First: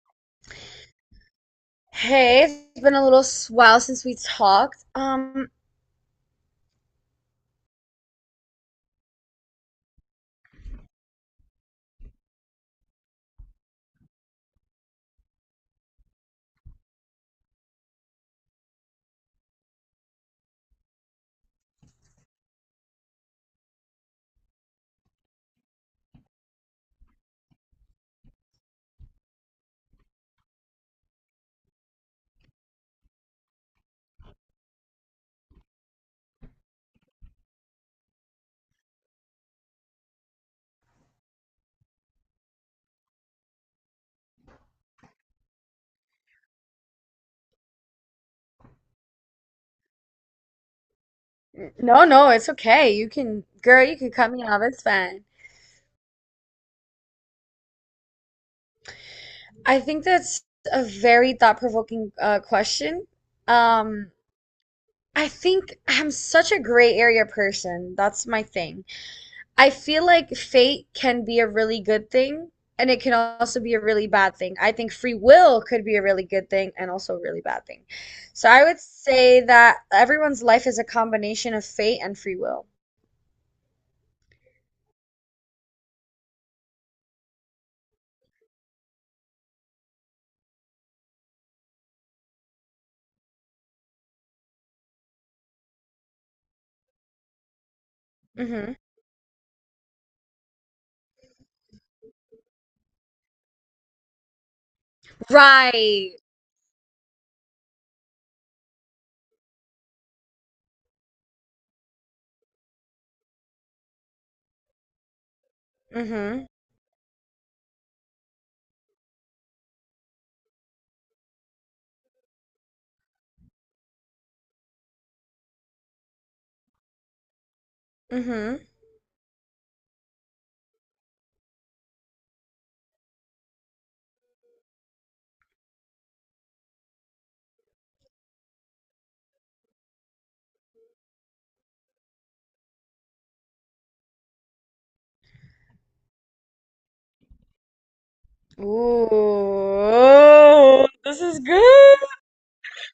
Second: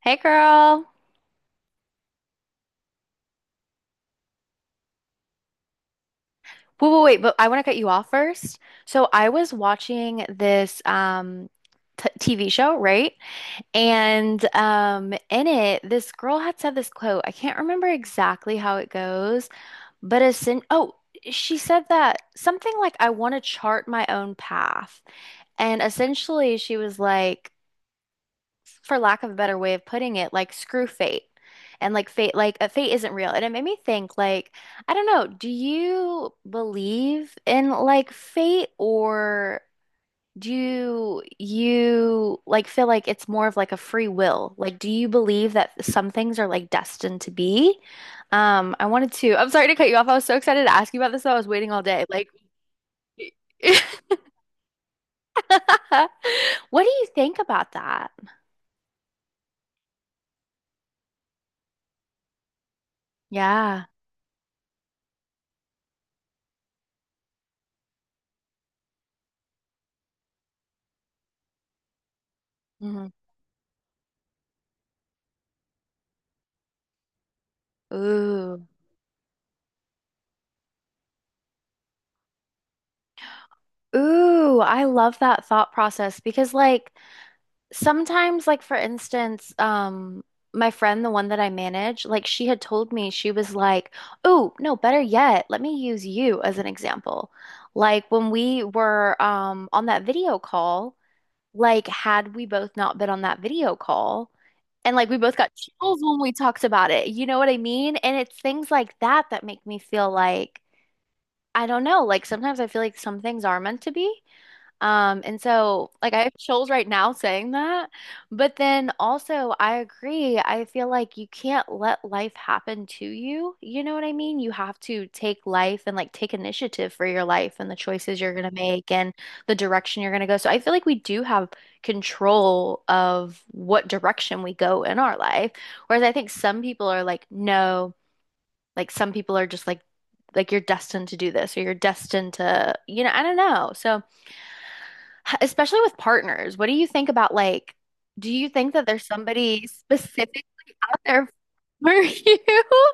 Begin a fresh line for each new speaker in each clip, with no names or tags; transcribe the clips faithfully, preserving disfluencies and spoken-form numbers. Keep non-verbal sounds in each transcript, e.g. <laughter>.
Hey girl.
Hey, it's been a little while since we talked. Um,
Wait, wait, wait, but I want to cut you off first. So I was watching this um t TV show, right? And um in it, this girl had said this quote. I can't remember exactly how it goes, but as in oh, she said that something like I want to chart my own path. And essentially she was like, for lack of a better way of putting it, like screw fate. And like fate, like uh, fate isn't real. And it made me think, like, I don't know, do you believe in like fate or do you like feel like it's more of like a free will? Like, do you believe that some things are like destined to be? Um, I wanted to, I'm sorry to cut you off. I was so excited to ask you about this though. I was waiting all
no,
day.
no,
Like,
it's okay. You can, girl, you can
<laughs>
cut me off. It's fine.
what do you think about that?
I think that's a very thought-provoking uh, question.
Yeah.
Um, I think I'm such a gray area person. That's my thing. I feel like fate can be a really good thing, and it
Mhm.
can also be a really bad thing. I think free will could be a really good thing and also a really bad thing. So I
Ooh.
would say that everyone's life is a combination of fate and free will.
Ooh, I love that thought process because like sometimes, like for instance, um my friend, the one that I manage, like she had told me she was like, "Oh, no, better yet, let me use you as an example." Like when we
hmm
were um on that video call, like had we both not been on that video call, and like we both got chills
Right.
when we talked about it. You know what I mean? And it's things like that that make me feel like, I don't know, like sometimes I feel like some things are meant to be. Um, and so like I have
Mm-hmm.
chills right now saying that, but then also I agree. I feel like you can't let life happen to you. You know what I mean? You have to take life and like take initiative for your life and the choices you're gonna
Mm-hmm.
make and the direction you're gonna go. So I feel like we do have control of what direction we go in our life. Whereas I think some people are like, no, like some people are just like like you're destined to do this or you're destined to, you know, I don't know. So especially with partners. What do you think about, like, do you think that there's somebody specifically
Ooh,
out
this
there
is
for <laughs>
good.
you? <laughs>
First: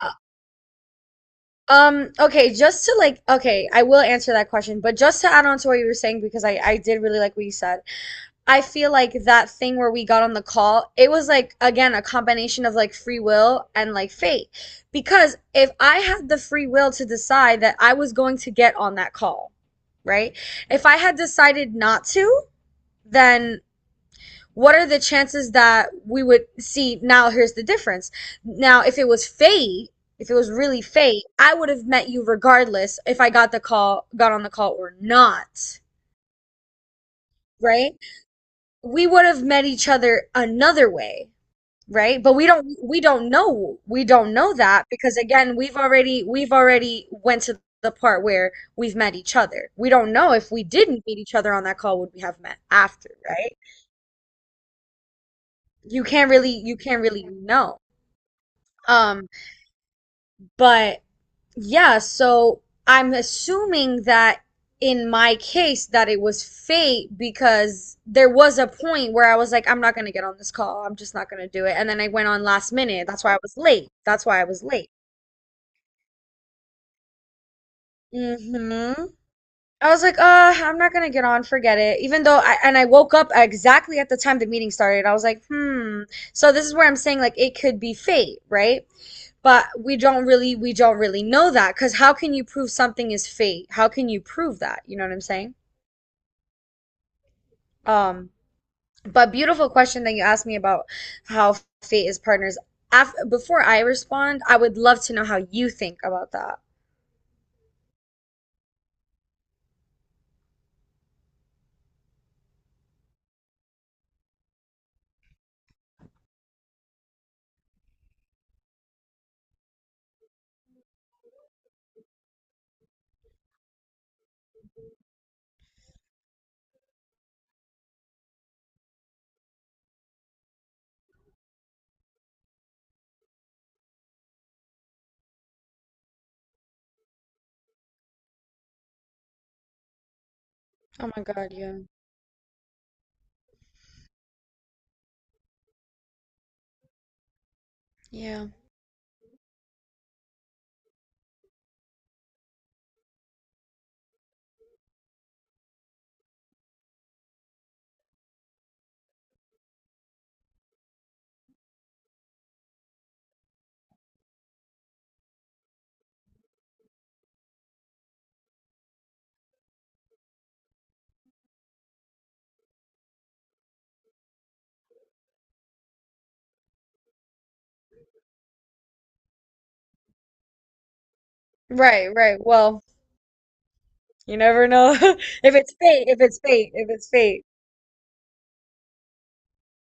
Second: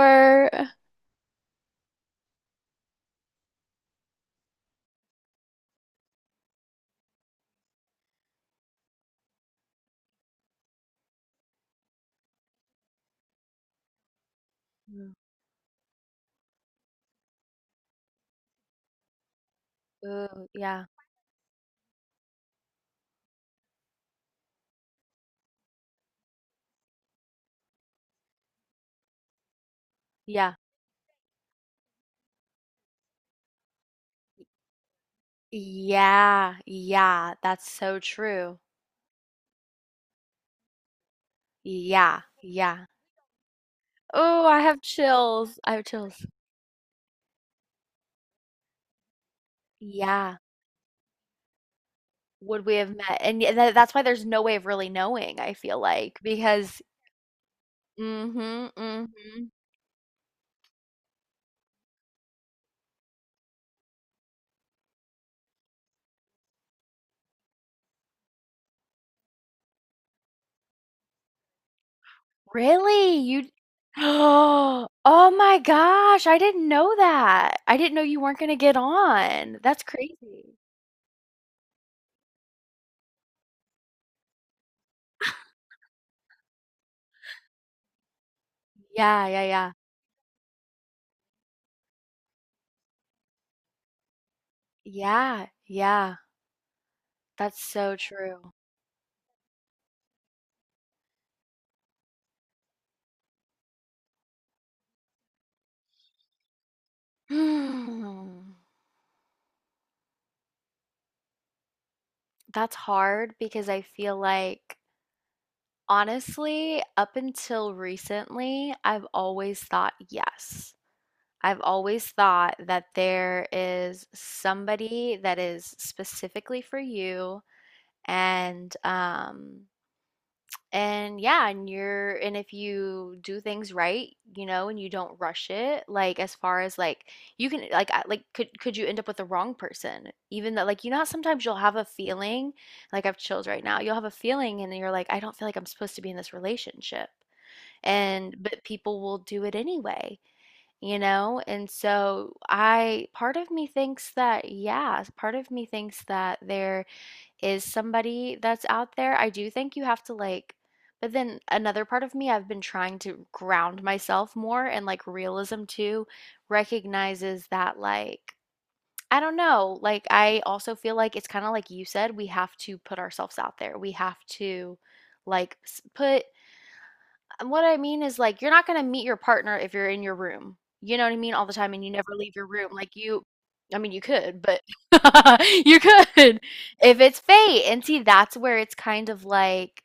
Uh, Um, okay, just to like, okay, I will answer that question, but just to add on to what you were saying, because I, I did really like what you said. I feel like that thing where we got on the call, it was like, again, a combination of like free will and like fate.
Mm.
Because if I had the free will to decide that I was going to get on that call, right?
Ooh, yeah,
If I had decided not to, then what are the chances that we would see? Now here's the difference. Now if it was fate, if it was
yeah,
really fate, I would have met you regardless if I got the call, got on the call or not.
yeah, yeah. That's
Right,
so true.
we would have met each other another way.
Yeah,
Right, but we don't
yeah.
we don't know. We don't
Oh,
know
I have
that, because again,
chills. I
we've
have
already
chills.
we've already went to the part where we've met each other. We don't know
Yeah.
if we didn't meet each other on that call, would we have met
Would we have
after,
met? And y-
right?
tha- that's why there's no way of really knowing, I feel
You
like,
can't really, you
because
can't really know.
mm-hmm,
um
mm-hmm.
But yeah, so I'm assuming that in my case that it was fate, because there was a point where I was like, I'm not gonna get on this call. I'm just not gonna do it. And then I went on last minute.
Really?
That's why I
You
was late.
<gasps>
That's why I was
Oh,
late.
oh my gosh, I didn't know that. I didn't know you weren't gonna get
hmm
on. That's
I was like, uh,
crazy.
I'm not gonna get on, forget it. Even though I, and I woke up exactly at the time the meeting started. I was like, hmm. So this is where I'm saying like it could be fate, right?
Yeah, yeah,
But
yeah.
we don't really we don't really know that, because how can you prove something is fate? How can you prove that? You know what I'm
Yeah,
saying?
yeah. That's so
Um,
true. <sighs>
but beautiful question that you asked me about how fate is partners. Af Before I respond, I would love to know how you think about that.
Hmm. That's hard because I feel like, honestly, up until recently, I've always thought yes. I've always thought that there is somebody that is specifically for you and um and yeah, and you're, and if you do things right, you know, and you don't rush it, like as far as like you can, like, I- like could could you end up with the wrong person? Even though, like, you know how
Oh my
sometimes
God,
you'll
yeah.
have a feeling, like I have chills right now, you'll have a feeling, and then you're like, I don't feel like I'm supposed to be in this relationship, and
Yeah.
but people will do it anyway, you know. And so I, part of me thinks that, yeah, part of me thinks that they're is somebody that's out there. I do think you have to like, but then another part of me, I've been trying to ground myself more and like realism too recognizes that, like, I don't know, like I also feel like it's kind of like you said, we have to put ourselves out there. We have to like s- put and what I mean is, like, you're not gonna meet your partner if you're in your room. You know what I mean? All the time, and you
Right,
never leave
right.
your room.
Well,
Like, you, I mean, you
you
could, but
never know <laughs> if
<laughs>
it's
you
fate, if it's
could
fate, if
if
it's
it's
fate.
fate. And see, that's where it's kind of like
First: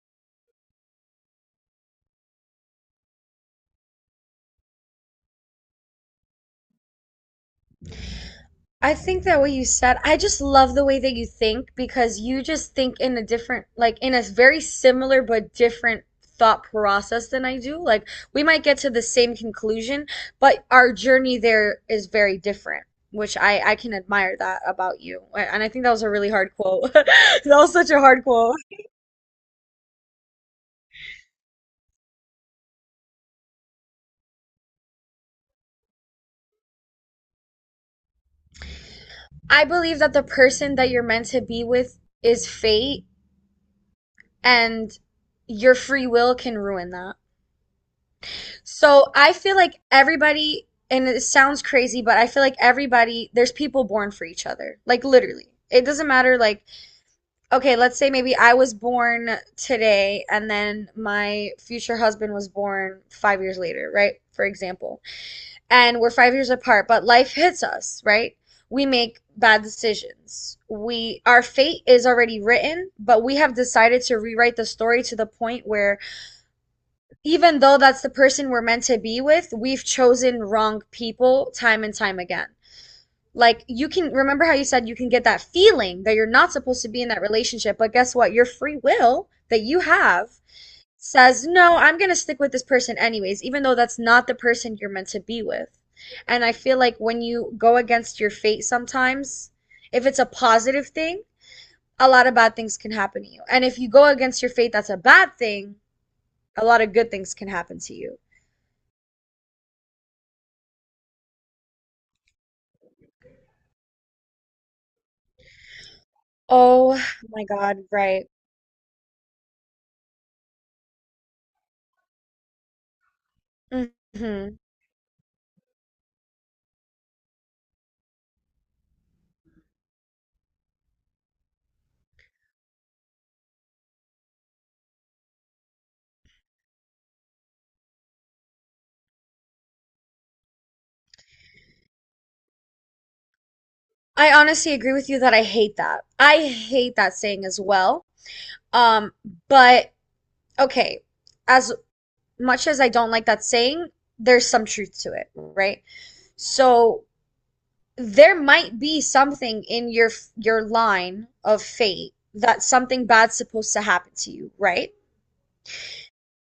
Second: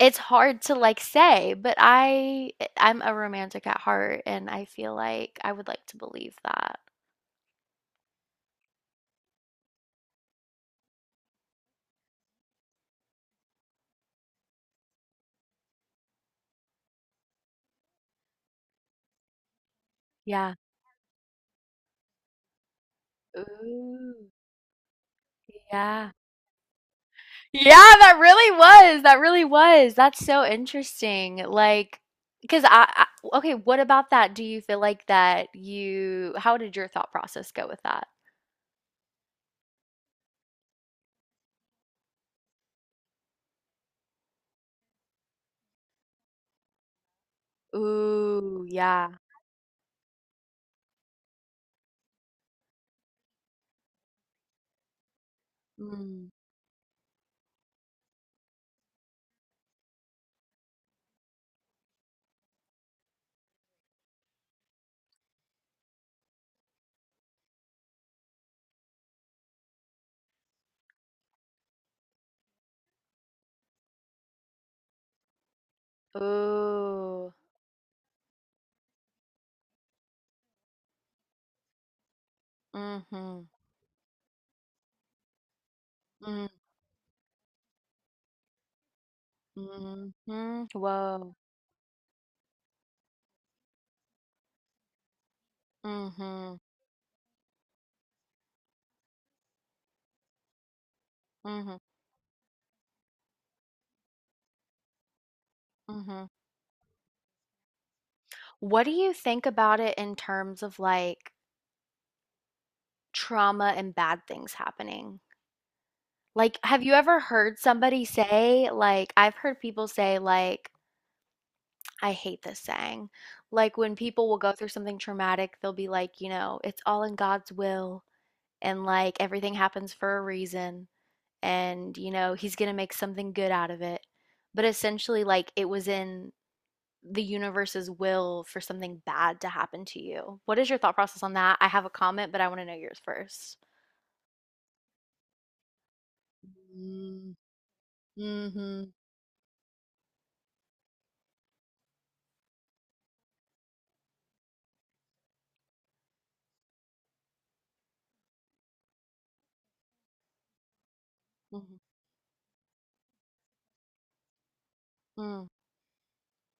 it's hard to like say, but I eh, I'm a romantic at heart, and I feel like I would like to believe that.
I think that what you said, I just love the way that you think, because you just think in a different, like in a very similar but different thought process than I do. Like we might get to the same conclusion,
Yeah.
but our journey there is very different, which I I can
Ooh,
admire that about you. And I think that was
yeah.
a really hard quote. <laughs> That
Yeah,
was such a
that
hard quote.
really was. That really was. That's so interesting. Like, because I, I, okay, what about that? Do you feel like that you, how did your thought process go with that?
I believe that the person that you're meant to be with is fate, and your free will can ruin that.
Ooh,
So
yeah.
I feel like everybody, and it sounds crazy, but I feel like everybody, there's people born for each other. Like literally. It doesn't
Mm.
matter, like, okay, let's say maybe I was born today, and then my future husband was born five years later, right? For example. And we're five years apart, but life hits us, right? We make bad decisions. We, our fate is already written, but we have decided to rewrite the story to the point where,
Ooh.
even though that's the person we're meant to be with, we've chosen wrong people time and time again.
Mm-hmm.
Like, you can remember how you said you can get that feeling that you're not supposed to be in that relationship, but guess what? Your free will that you have
Mm-hmm. Whoa.
says, "No, I'm going to stick with this person anyways, even though that's not the person you're meant to be with." And I
Mm-hmm.
feel like when you go against your fate sometimes, if it's a positive thing,
Mm-hmm.
a lot of bad things can happen to you. And if you go against your fate, that's a bad thing,
Mm-hmm.
a lot of good things can happen to you.
What do you think about it in terms of like trauma and bad things happening? Like, have you
Oh
ever
my
heard
God,
somebody
right.
say, like, I've heard people say, like, I hate this saying. Like, when people will go
hmm
through something traumatic, they'll be like, you know, it's all in God's will, and like everything happens for a reason, and you know, he's gonna make something good out of it. But essentially, like, it was in the universe's will for something bad to happen to you. What is your thought process on that? I have a comment, but I want to know yours first.
I honestly agree with you that I hate that. I hate that
Mm-hmm.
saying as well.
Mm-hmm.
Um, but okay, as much as I don't like that saying, there's some truth to it, right? So there might be something in your your line of fate, that something bad's supposed to happen to you, right?
Mm-hmm.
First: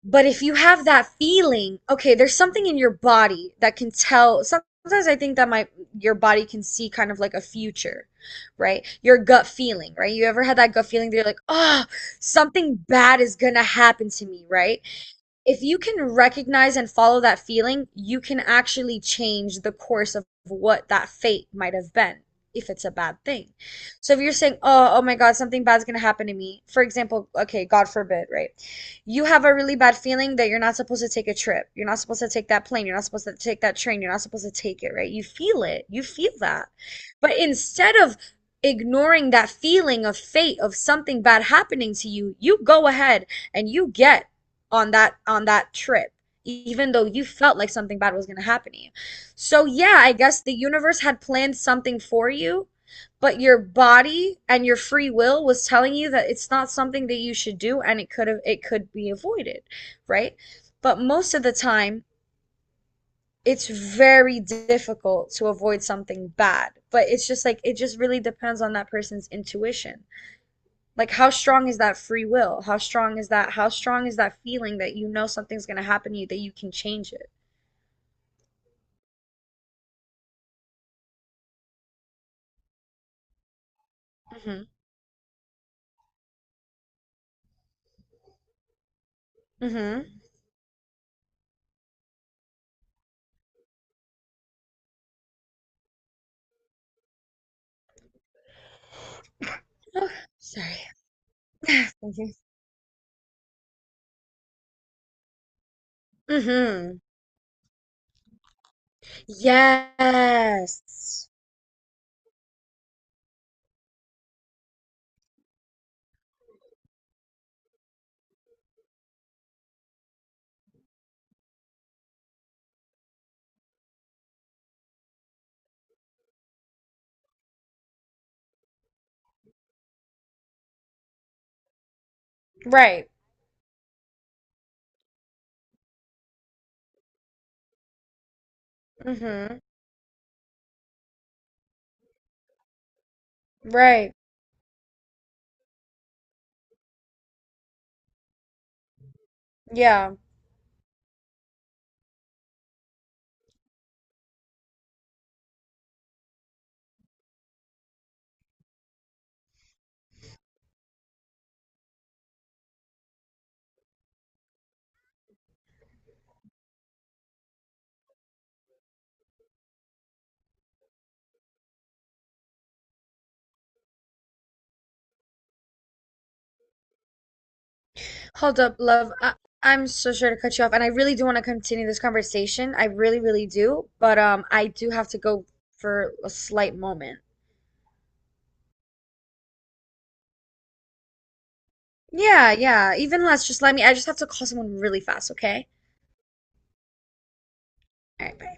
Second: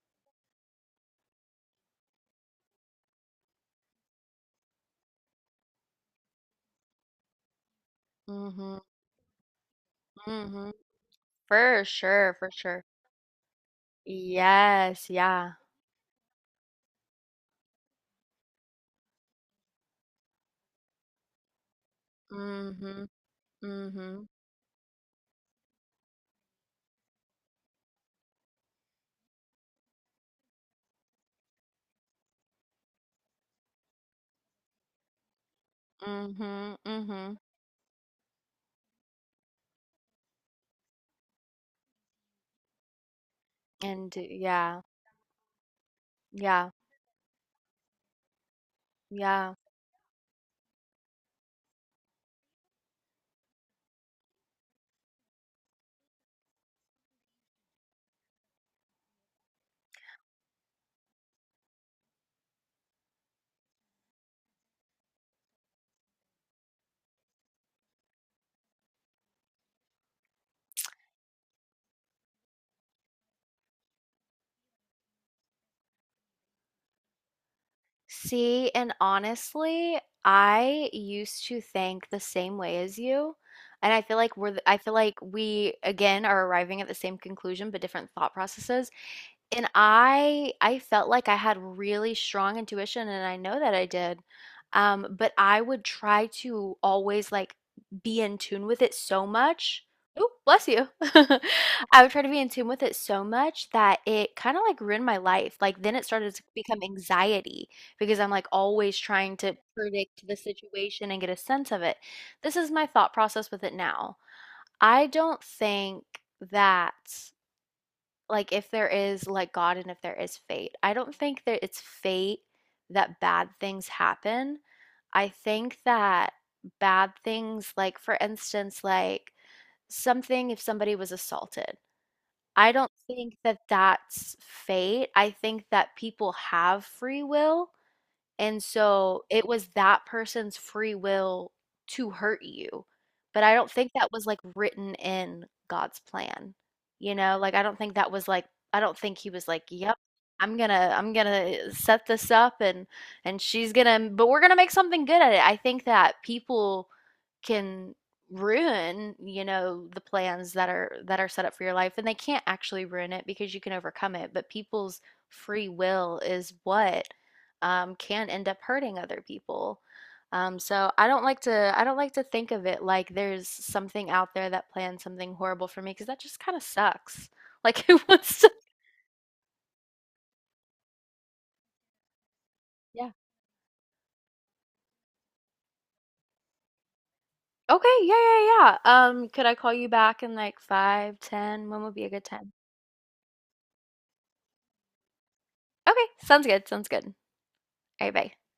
But if you have that feeling, okay, there's something in your body that can tell. Sometimes I think that my your body can see kind of like a future, right? Your gut feeling, right? You ever had
Mm-hmm.
that gut feeling that you're like,
For
oh,
sure, for
something
sure.
bad is gonna happen to me, right?
Yes, yeah.
If you can recognize and follow that feeling, you can actually change the course of what that fate might have been if it's a
Mm-hmm.
bad thing. So if
Mm-hmm.
you're saying, "Oh, oh my God, something bad's gonna happen to me," for example, okay, God forbid, right? You have a really bad feeling that you're not supposed to take a trip. You're not supposed to take that plane. You're not supposed to take that train. You're not supposed to take it, right? You feel it. You feel that.
Mm-hmm. Mm-hmm.
But instead of ignoring that feeling of fate of something bad happening to you, you go ahead and you
And
get
yeah,
on that on that trip,
yeah,
even though you felt like something bad was going to happen to you.
yeah.
So yeah, I guess the universe had planned something for you, but your body and your free will was telling you that it's not something that you should do, and it could have it could be avoided, right? But most of the time, it's very difficult to avoid something bad. But it's just like, it just really depends on that person's intuition, like how strong is that free will, how strong is that how strong is that feeling that you know something's going to happen to you that you can change it.
See, and honestly, I used to think the same way as you. And I feel like we're, th-
Mm-hmm.
I feel like we again are arriving at the same conclusion, but different thought processes. And
Mm-hmm.
I I felt like I had really strong intuition, and I know that I did. Um, but I would try to always like be in tune with it so much.
Oh,
Oh, bless
sorry.
you. <laughs>
<laughs> <sighs>
I would
Thank
try to
you.
be in tune with it so much that it kind of like ruined my life. Like then it started to become
Mm-hmm.
anxiety because I'm like always trying to predict the
Yes.
situation and get a sense of it. This is my thought process with it now. I don't think that, like if there is like God and if there is fate. I don't think that it's fate that bad things happen. I think that bad things, like for instance, like something if somebody was assaulted, I don't
Right.
think that that's fate. I think that people have free will and so it
Mm-hmm.
was that person's free will to hurt you. But I don't think that
Right.
was like written in God's plan. You know, like I don't think that was like I don't think he was like, "Yep,
Yeah.
I'm gonna I'm gonna set this up and and she's gonna but we're gonna make something good at it." I think that people can ruin, you know, the plans that are that are set up for your life and they can't actually ruin it because you can overcome it, but people's free will is what um, can end up hurting other people. Um, so I don't like to I don't like to think of it like there's something out there that plans something horrible for me because that just kind of sucks. Like <laughs> who wants to?
Hold up, love, I, I'm so sure to cut you off, and I really do want to continue this conversation, I
Yeah.
really really do, but um I do have to go for a slight moment.
Okay, yeah, yeah, yeah. Um, could I call you back in like five, ten? When would be a good
Yeah,
time?
yeah, even less. Just let me, I just have to call someone really fast, okay?
Okay, sounds good. Sounds good. All right,
All
bye.
right, bye.